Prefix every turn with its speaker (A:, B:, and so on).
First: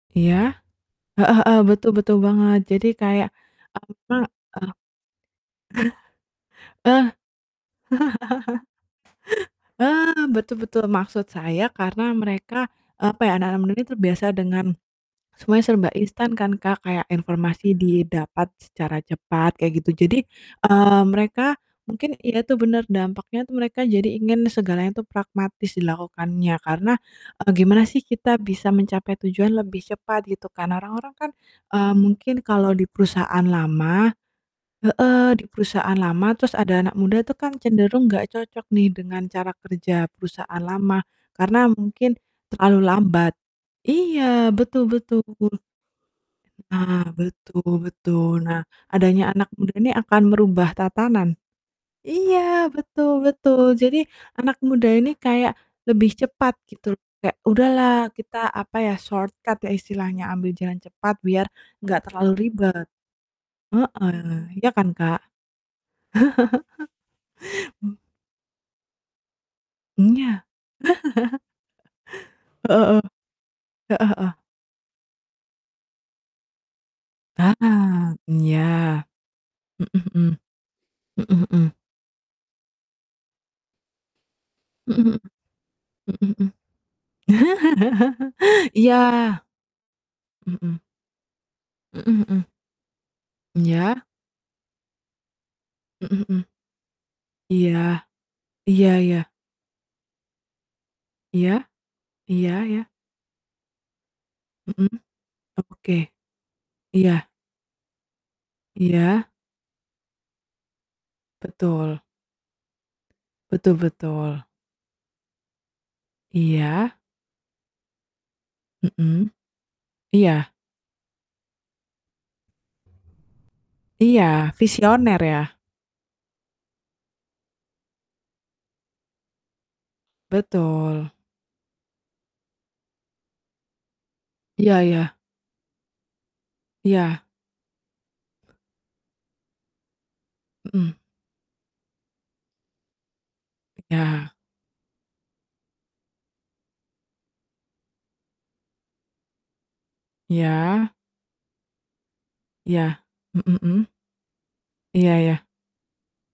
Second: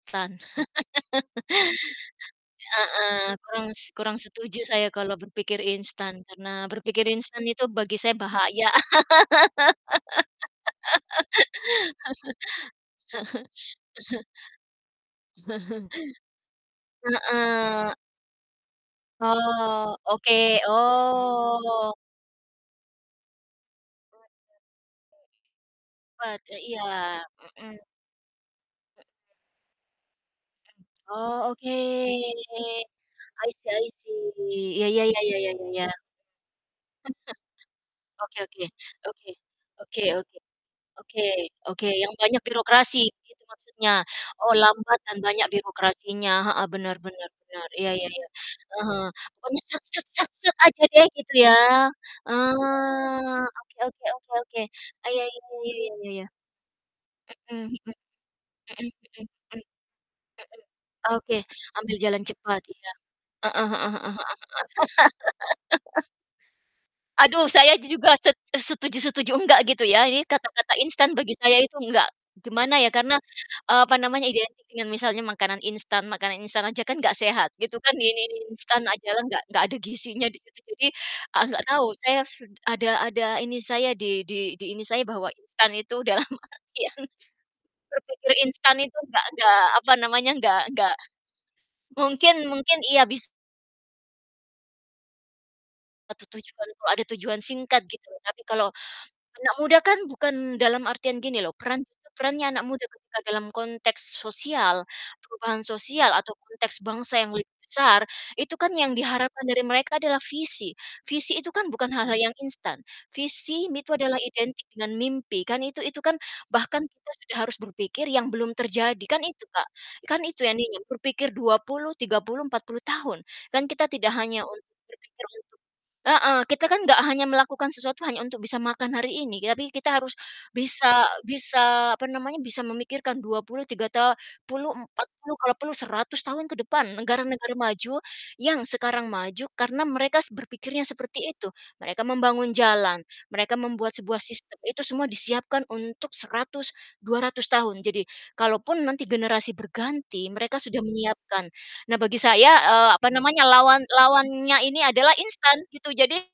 A: Instan
B: Iya. Heeh heeh, betul, betul banget. Jadi, kayak
A: heeh, kurang s
B: apa
A: kurang setuju saya kalau berpikir instan, karena
B: eee,
A: berpikir instan itu bagi saya bahaya.
B: eee eee, betul betul. Maksud saya karena mereka, eee, apa ya, anak-anak muda ini terbiasa dengan semuanya serba instan kan Kak, kayak informasi
A: heeh.
B: didapat secara cepat kayak gitu.
A: Oh
B: Jadi,
A: oke,
B: eee, mereka
A: oh.
B: mungkin ya itu bener, dampaknya tuh, mereka jadi
A: Bat
B: ingin segalanya tuh pragmatis
A: e Bat
B: dilakukannya
A: e
B: karena,
A: iya.
B: eee, gimana
A: Mhm.
B: sih kita bisa mencapai tujuan lebih cepat, gitu kan. Orang-orang kan,
A: Oh, oke
B: eee, mungkin kalau di perusahaan
A: I see, I
B: lama
A: see ya ya ya
B: heeh,
A: ya
B: di
A: ya ya ya.
B: perusahaan lama, terus ada anak muda tuh kan cenderung gak
A: Oke oke,
B: cocok nih dengan
A: oke,
B: cara
A: oke
B: kerja
A: oke,
B: perusahaan lama.
A: oke
B: Karena
A: oke, yang
B: mungkin
A: banyak
B: terlalu
A: birokrasi
B: lambat.
A: gitu maksudnya, oh
B: Iya, betul
A: lambat dan
B: betul.
A: banyak birokrasinya, heeh, benar
B: Nah,
A: benar benar,
B: betul
A: iya iya iya,
B: betul. Nah,
A: eee, heeh.
B: adanya anak
A: Pokoknya,
B: muda
A: sat
B: ini
A: set
B: akan
A: sat set,
B: merubah
A: aja deh gitu
B: tatanan.
A: ya,
B: Iya, betul
A: ah oke
B: betul. Jadi,
A: oke oke
B: anak
A: oke.
B: muda
A: Ah,
B: ini
A: ya ya
B: kayak
A: ya ya ya ya ya
B: lebih
A: ya.
B: cepat, gitu. Kayak,
A: Mhm mhm.
B: "Udahlah kita apa
A: Mhm mhm
B: ya,
A: mhm,
B: shortcut
A: mhm.
B: ya istilahnya, ambil jalan cepat,
A: Oke,
B: biar
A: ambil
B: enggak
A: jalan
B: terlalu
A: cepat,
B: ribet."
A: iya. Heeh heeh heeh heeh heeh.
B: Heeh. Iya kan Kak?
A: Aduh, saya juga set e setuju-setuju nggak gitu ya, ini
B: Iya.
A: kata-kata instan bagi saya itu nggak gimana ya,
B: Heeh heeh,
A: karena, eee, apa
B: heeh
A: namanya
B: heeh.
A: identik dengan misalnya makanan instan, makanan instan aja kan gak sehat. Gitu kan, mi
B: Ah,
A: mi m
B: iya.
A: instan ajalah gak gak ada
B: Mhm
A: gizinya
B: mhm,
A: di [unintelligible] jadi,
B: mhm
A: eee, gak
B: mhm.
A: tahu, saya set ada ada ini saya di di di ini saya
B: Mhm mhm,
A: bahwa instan itu dalam
B: mhm mhm.
A: artian berpikir instan itu gak
B: iya,
A: gak, apa namanya, gak
B: mhm.
A: gak
B: Mhm
A: mungkin
B: mhm.
A: mungkin, iya, bis
B: Iya.
A: Satu
B: Mhm mhm.
A: tujuan tuh ada tujuan singkat
B: Iya,
A: gitu. Tapi kalau
B: iya iya.
A: anak muda kan bukan dalam artian gini loh,
B: Iya,
A: peran perannya
B: iya
A: anak muda
B: iya.
A: ketika dalam konteks sosial,
B: Mhm.
A: perubahan
B: Oke.
A: sosial atau konteks bangsa
B: Iya.
A: yang lebih besar, itu kan yang
B: Iya.
A: diharapkan dari mereka adalah visi. Visi itu kan bukan
B: Betul.
A: hal-hal yang instan. Visi
B: Betul
A: itu adalah
B: betul.
A: identik dengan mimpi, kan itu itu kan bahkan
B: Iya.
A: kita sudah harus berpikir yang belum terjadi, kan
B: Mhm.
A: itu Kak, kan itu
B: Iya.
A: yang diingin berpikir 20, 30, 40 tahun. Kan kita tidak hanya
B: Iya.
A: un
B: Visioner,
A: berpikir
B: ya.
A: untuk heeh, kita kan gak hanya melakukan sesuatu hanya untuk bisa makan hari ini, tetapi kita harus bisa
B: Betul.
A: bisa apa namanya, bisa memikirkan 23 ta puluh
B: Iya
A: empat
B: iya.
A: puluh kalau perlu 100 tahun ke depan,
B: Iya.
A: negara-negara maju yang sekarang maju karena mereka s berpikirnya
B: Mhm.
A: seperti itu. Mereka membangun jalan, mereka membuat sebuah
B: Iya.
A: sistem, itu semua disiapkan untuk 100, 200 tahun. Jadi, kalaupun nanti generasi berganti, mereka sudah
B: Iya.
A: menyiapkan. Nah bagi saya, eee,
B: Iya,
A: apa namanya
B: mhm
A: lawan
B: mhm.
A: lawannya ini adalah
B: Iya iya.
A: instan, gitu. Jadi